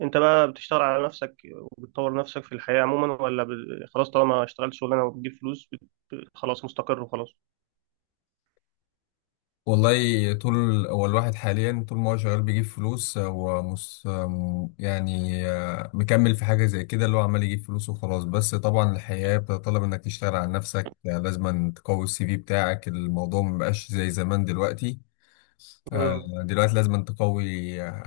انت بقى بتشتغل على نفسك وبتطور نفسك في الحياة عموما ولا خلاص؟ طالما اشتغلت شغلانة وبتجيب فلوس خلاص مستقر وخلاص. والله، هو الواحد حاليا طول ما هو شغال بيجيب فلوس هو يعني مكمل في حاجة زي كده اللي هو عمال يجيب فلوس وخلاص. بس طبعا الحياة بتطلب انك تشتغل على نفسك، لازم تقوي CV بتاعك. الموضوع مبقاش زي زمان دلوقتي. آه، امم. دلوقتي لازم تقوي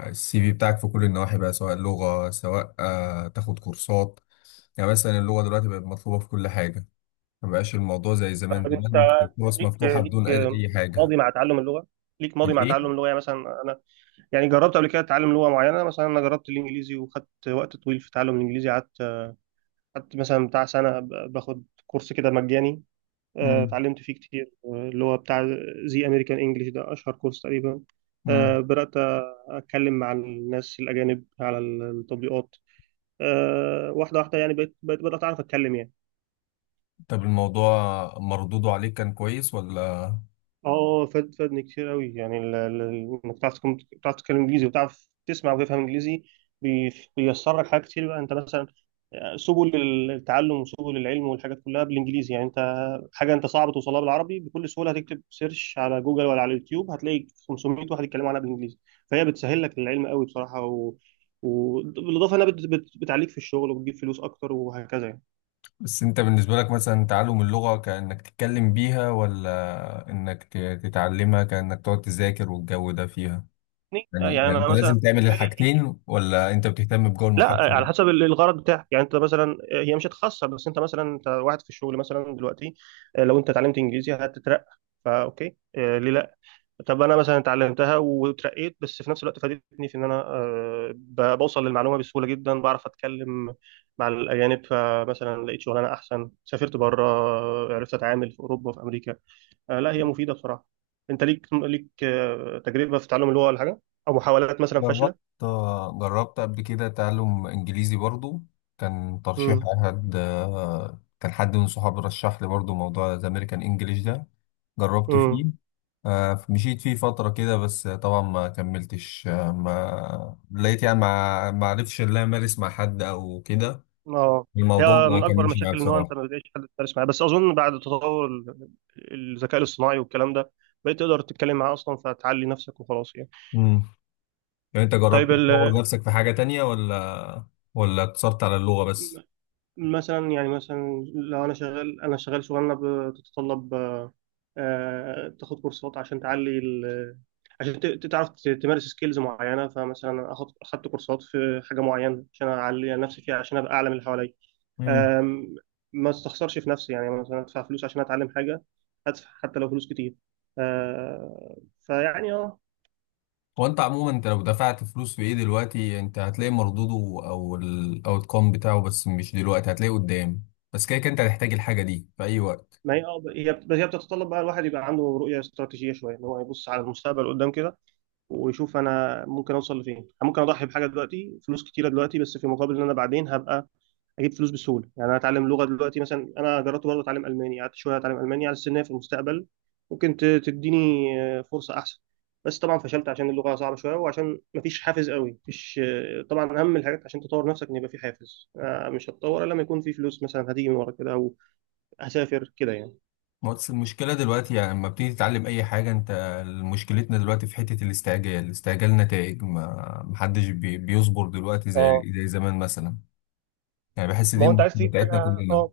السي في بتاعك في كل النواحي بقى، سواء لغة، سواء تاخد كورسات. يعني مثلا اللغة دلوقتي بقت مطلوبة في كل حاجة. مبقاش الموضوع زي زمان. طب زمان انت ممكن الفرص ليك مفتوحة ليك بدون أي أي حاجة. ماضي مع تعلم اللغة؟ ليك ماضي مع الإيه؟ تعلم اللغة، يعني مثلا انا يعني جربت قبل كده اتعلم لغة معينة، مثلا انا جربت الانجليزي وخدت وقت طويل في تعلم الانجليزي. قعدت مثلا بتاع سنة باخد كورس كده مجاني. مم. اتعلمت فيه كتير، اللي هو بتاع زي امريكان انجلش ده، اشهر كورس تقريبا. مم. بدات اتكلم مع الناس الاجانب على التطبيقات، واحده واحده، يعني بقيت بدات اعرف اتكلم يعني. طب الموضوع مردوده عليك كان كويس ولا؟ اه، فادني كتير قوي، يعني انك بتعرف تتكلم انجليزي وبتعرف تسمع وتفهم انجليزي. بيسر لك حاجات كتير بقى. انت مثلا سبل التعلم وسبل العلم والحاجات كلها بالانجليزي، يعني انت حاجه انت صعب توصلها بالعربي بكل سهوله، هتكتب سيرش على جوجل ولا على اليوتيوب هتلاقي 500 واحد يتكلموا عنها بالانجليزي. فهي بتسهل لك العلم قوي بصراحه، وبالاضافه انها بتعليك في الشغل، وبتجيب فلوس اكتر وهكذا. بس انت بالنسبة لك مثلا تعلم اللغة كأنك تتكلم بيها، ولا انك تتعلمها كأنك تقعد تذاكر والجو ده فيها؟ يعني يعني يعني يعني انا انت مثلا لازم تعمل بالنسبه لي، الحاجتين، ولا انت بتهتم بجو لا، المحادثة؟ على حسب الغرض بتاعك. يعني انت مثلا هي مش هتخسر، بس انت مثلا، انت واحد في الشغل مثلا دلوقتي، لو انت اتعلمت انجليزي هتترقى، فا اوكي، ليه لا. طب انا مثلا اتعلمتها وترقيت، بس في نفس الوقت فادتني في ان انا بوصل للمعلومه بسهوله جدا، بعرف اتكلم مع الاجانب، فمثلا لقيت شغلانه احسن، سافرت بره، عرفت اتعامل في اوروبا وفي امريكا. لا، هي مفيده بصراحه. انت ليك تجربه في تعلم اللغه ولا حاجه، او محاولات مثلا جربت. فاشله؟ جربت قبل كده تعلم انجليزي برضو. كان ترشيح احد، كان حد من صحابي رشح لي برضو موضوع الامريكان انجليش ده. جربت فيه، امم. مشيت فيه فترة كده بس طبعا ما كملتش، ما لقيت يعني ما عرفش ان انا امارس مع حد او كده. اه الموضوع هي من ما اكبر كملش معايا المشاكل ان هو انت بصراحة. ما بتلاقيش حد تدرس معاه، بس اظن بعد تطور الذكاء الاصطناعي والكلام ده، بقيت تقدر تتكلم معاه اصلا، فتعلي نفسك وخلاص يعني. امم. يعني انت طيب جربت تطور نفسك في حاجة تانية، ولا اقتصرت على اللغة بس؟ مثلا، يعني مثلا لو انا شغال، شغلانه بتتطلب تاخد كورسات عشان تعلي عشان تعرف تمارس سكيلز معينه، فمثلا اخدت كورسات في حاجه معينه عشان اعلي نفسي فيها عشان ابقى اعلى من اللي حواليا. أم، ما استخسرش في نفسي، يعني مثلا ادفع فلوس عشان اتعلم حاجه، هدفع حتى لو فلوس كتير. فيعني هو انت عموما، انت لو دفعت فلوس في ايه دلوقتي انت هتلاقي مردوده او الاوت كوم بتاعه. بس مش دلوقتي، هتلاقيه قدام. بس كده كده انت هتحتاج الحاجه دي في اي وقت. ما هي، هي بتتطلب بقى الواحد يبقى عنده رؤيه استراتيجيه شويه، ان هو يبص على المستقبل قدام كده، ويشوف انا ممكن اوصل لفين. أنا ممكن اضحي بحاجه دلوقتي، فلوس كتيره دلوقتي، بس في مقابل ان انا بعدين هبقى اجيب فلوس بسهوله. يعني انا اتعلم لغه دلوقتي مثلا، انا جربت برضه اتعلم الماني، قعدت شويه اتعلم الماني، على السنه في المستقبل ممكن تديني فرصه احسن. بس طبعا فشلت عشان اللغه صعبه شويه، وعشان مفيش حافز قوي مفيش، طبعا اهم الحاجات عشان تطور نفسك ان يبقى في حافز، مش هتطور الا لما يكون في فلوس مثلا هتيجي من ورا كده، او هسافر كده يعني. ما بس المشكله دلوقتي يعني لما بتيجي تتعلم اي حاجه انت، مشكلتنا دلوقتي في حته الاستعجال، استعجال نتائج. ما محدش بيصبر دلوقتي اه، زي زمان مثلا. يعني بحس دي ما هو انت المشكله عايز تجيب بتاعتنا حاجه، كلنا. اه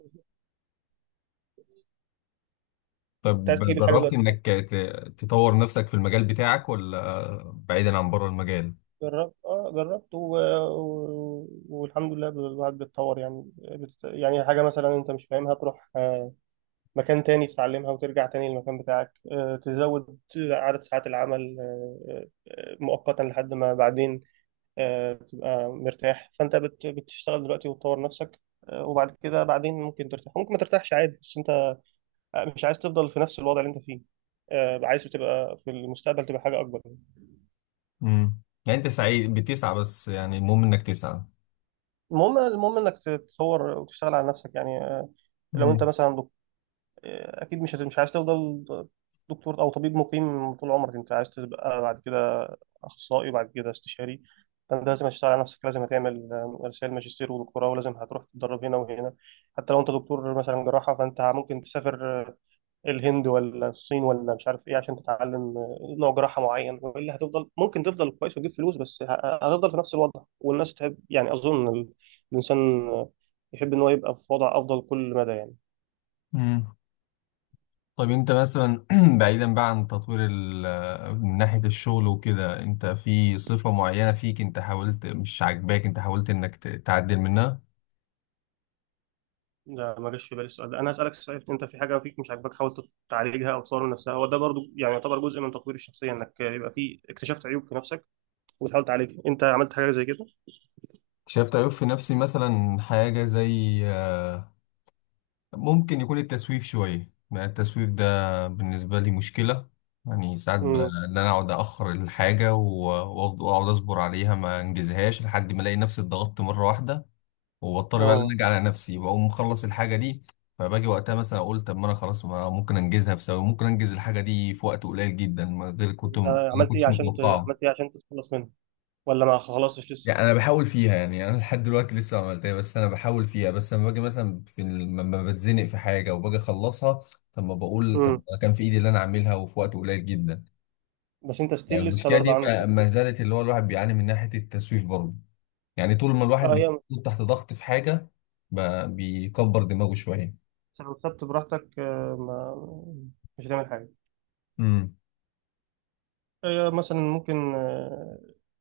انت طب عايز تجيب الحاجه جربت دلوقتي يعني. انك تطور نفسك في المجال بتاعك ولا بعيدا عن بره المجال؟ جربت، جربت، والحمد لله الواحد بيتطور، يعني يعني حاجه مثلا انت مش فاهمها تروح مكان تاني تتعلمها وترجع تاني للمكان بتاعك، تزود عدد ساعات العمل، مؤقتا لحد ما بعدين، تبقى مرتاح. فأنت بتشتغل دلوقتي وتطور نفسك، وبعد كده بعدين ممكن ترتاح، ممكن ما ترتاحش عادي، بس أنت مش عايز تفضل في نفس الوضع اللي أنت فيه، عايز تبقى في المستقبل تبقى حاجة أكبر. امم. يعني انت سعيد بتسعى، بس يعني المهم انك تسعى. المهم إنك تتطور وتشتغل على نفسك يعني. لو أنت امم. مثلا، اكيد مش عايز تفضل دكتور او طبيب مقيم طول عمرك، انت عايز تبقى بعد كده اخصائي، وبعد كده استشاري. فانت لازم تشتغل على نفسك، لازم هتعمل رسائل ماجستير ودكتوراه، ولازم هتروح تتدرب هنا وهنا. حتى لو انت دكتور مثلا جراحه، فانت ممكن تسافر الهند ولا الصين ولا مش عارف ايه عشان تتعلم نوع جراحه معين، والا هتفضل، ممكن تفضل كويس وتجيب فلوس، بس هتفضل في نفس الوضع. والناس تحب، يعني اظن الانسان يحب ان هو يبقى في وضع افضل كل مدى يعني. امم. طيب انت مثلا بعيدا بقى عن تطوير من ناحية الشغل وكده، انت في صفة معينة فيك انت حاولت مش عاجباك، انت حاولت انك تعدل منها؟ لا، ما جاش في بالي السؤال ده. انا هسالك سؤال، انت في حاجه فيك مش عاجباك حاول تعالجها او تطور من نفسها؟ هو ده برضو يعني يعتبر جزء من تطوير الشخصيه، انك يبقى في اكتشفت عيوب في نفسك وتحاول تعالجها. انت عملت حاجه زي كده؟ شايف عيب في نفسي مثلا، حاجة زي ممكن يكون التسويف شوية. يعني التسويف ده بالنسبة لي مشكلة. يعني ساعات امم. ان انا اقعد اخر الحاجة واقعد وأقعد اصبر عليها، ما انجزهاش لحد ما الاقي نفسي اتضغطت مرة واحدة، واضطر بقى ان اه، ارجع على نفسي، بقوم مخلص الحاجه دي. فباجي وقتها مثلا اقول، طب ما انا خلاص ما ممكن انجزها في ثواني، ممكن انجز الحاجه دي في وقت قليل جدا ما غير كنت انت ما عملت ايه كنتش عشان متوقعه. عملت ايه عشان تتخلص منها، ولا ما خلصتش لسه؟ يعني انا بحاول فيها، يعني انا لحد دلوقتي لسه ما عملتها، بس انا بحاول فيها. بس لما باجي مثلا في لما بتزنق في حاجه وباجي اخلصها، طب ما بقول طب امم. ما كان في ايدي اللي انا اعملها وفي وقت قليل جدا. بس انت يعني ستيل لسه المشكله برضه دي عندك ما ما نفسك. زالت، اللي هو الواحد بيعاني من ناحيه التسويف برضه. يعني طول ما الواحد اه هي بيكون تحت ضغط في حاجه ما بيكبر دماغه شويه. لو سبت براحتك، آه، ما... مش هتعمل حاجه. امم. مثلا ممكن،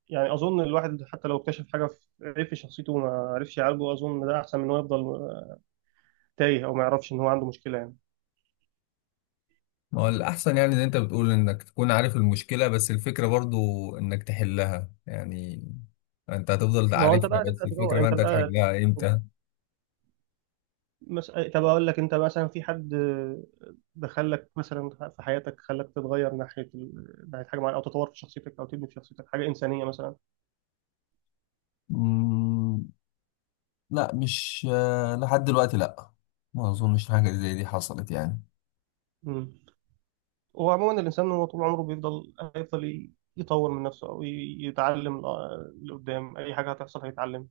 يعني اظن الواحد حتى لو اكتشف حاجه في، عيب في شخصيته، وما عرفش يعالجه، اظن ده احسن من انه يفضل تايه او ما يعرفش ان هو عنده مشكله يعني. ما هو الأحسن يعني زي أنت بتقول، إنك تكون عارف المشكلة. بس الفكرة برضو إنك تحلها يعني. أنت هتفضل ما هو انت تعرفها، بقى بس تبدا الفكرة تدور بقى انت أنت بقى. هتحلها إمتى؟ طب اقول لك، انت مثلا في حد دخلك مثلا في حياتك خلاك تتغير ناحيه ناحيه حاجه معينه، او تطور في شخصيتك، او تبني في شخصيتك حاجه انسانيه مثلا؟ مم، لا مش لحد دلوقتي، لا. ما اظنش حاجه زي دي حصلت يعني. امم. وعموما الانسان هو طول عمره هيفضل يطور من نفسه، او يتعلم. لقدام اي حاجه هتحصل هيتعلم،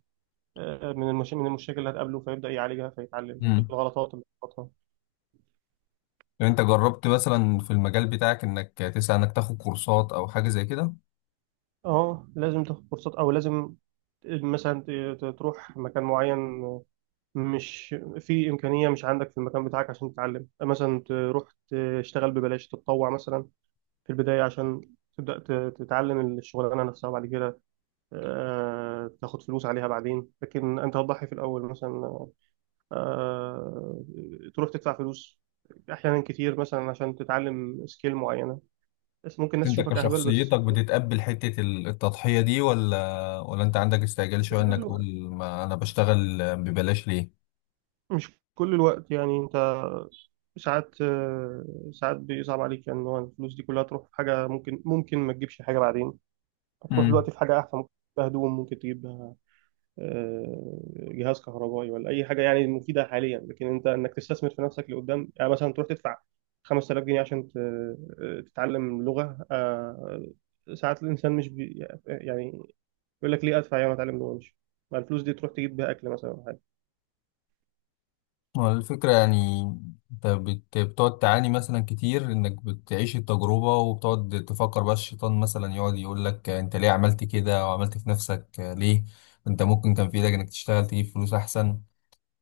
من المشاكل اللي هتقابله فيبدا يعالجها، فيتعلم مم. الغلطات اللي بتغلطها. لو انت جربت مثلا في المجال بتاعك انك تسعى انك تاخد كورسات او حاجه زي كده؟ اه، لازم تاخد كورسات، او لازم مثلا تروح مكان معين، مش في امكانيه، مش عندك في المكان بتاعك عشان تتعلم. مثلا تروح تشتغل ببلاش، تتطوع مثلا في البدايه، عشان تبدا تتعلم الشغلانه نفسها، وبعد كده تاخد فلوس عليها بعدين. لكن انت هتضحي في الاول مثلا، آه، تروح تدفع فلوس احيانا كتير مثلا عشان تتعلم سكيل معينه، بس ممكن الناس انت تشوفك اهبل. بس كشخصيتك بتتقبل حته التضحيه دي، ولا انت عندك استعجال شويه انك تقول ما انا بشتغل ببلاش ليه؟ مش كل الوقت يعني. انت ساعات، ساعات بيصعب عليك، يعني ان هو الفلوس دي كلها تروح في حاجه ممكن ما تجيبش حاجه بعدين. هتروح مم. دلوقتي في حاجه احسن، ممكن تجيبها هدوم، ممكن تجيبها جهاز كهربائي، ولا اي حاجه يعني مفيده حاليا، لكن انت انك تستثمر في نفسك لقدام، يعني مثلا تروح تدفع 5000 جنيه عشان تتعلم لغه، ساعات الانسان مش يعني يقول لك ليه ادفع يعني اتعلم لغه، مش ما الفلوس دي تروح تجيب بيها اكل مثلا، أو حاجه. هو الفكرة يعني انت بتقعد تعاني مثلا كتير، انك بتعيش التجربة وبتقعد تفكر بقى، الشيطان مثلا يقعد يقول لك انت ليه عملت كده وعملت في نفسك ليه، انت ممكن كان في ايدك انك تشتغل تجيب فلوس احسن.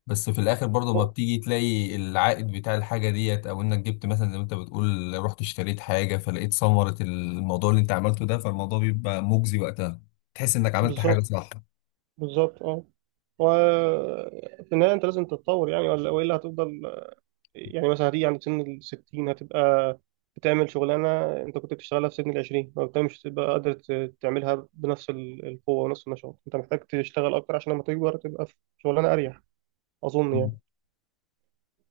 بس في الاخر برضه ما بتيجي تلاقي العائد بتاع الحاجة ديت، او انك جبت مثلا زي ما انت بتقول رحت اشتريت حاجة فلقيت ثمرة الموضوع اللي انت عملته ده، فالموضوع بيبقى مجزي وقتها، تحس انك عملت حاجة بالظبط. صح. بالظبط، اه. وفي النهاية أنت لازم تتطور، يعني ولا وإلا هتفضل يعني مثلا هتيجي عند سن الستين هتبقى بتعمل شغلانة أنت كنت بتشتغلها في سن العشرين، ما بتبقى مش تبقى قادر تعملها بنفس القوة ونفس النشاط. أنت محتاج تشتغل أكتر عشان لما تكبر تبقى في شغلانة أريح، أظن يعني.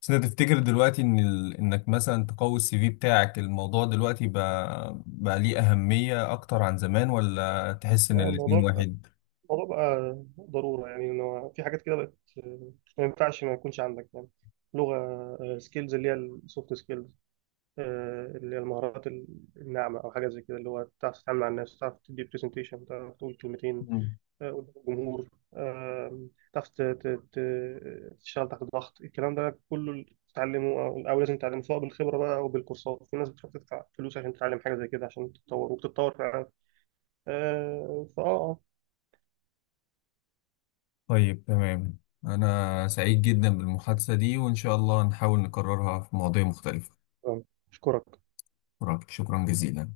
بس انت تفتكر دلوقتي ان ال... انك مثلا تقوي CV بتاعك الموضوع دلوقتي بقى ليه اهمية اكتر عن زمان، ولا تحس ان اه الموضوع، الاتنين واحد؟ الموضوع بقى ضرورة يعني، إن هو في حاجات كده بقت ما ينفعش ما يكونش عندك، يعني لغة، سكيلز اللي هي السوفت سكيلز، اللي هي المهارات الناعمة، أو حاجة زي كده، اللي هو تعرف تتعامل مع الناس، تعرف تدي برزنتيشن، تعرف تقول كلمتين مم. قدام الجمهور، آه، تعرف تشتغل تحت ضغط. الكلام ده كله تتعلمه، أو لازم تتعلمه، سواء بالخبرة بقى أو بالكورسات. في ناس بتروح تدفع فلوس عشان تتعلم حاجة زي كده عشان تتطور، وبتتطور فعلا. آه، فأه آه، طيب تمام، انا سعيد جدا بالمحادثة دي وان شاء الله نحاول نكررها في مواضيع مختلفة. آه، أشكرك. شكرا، شكراً جزيلا.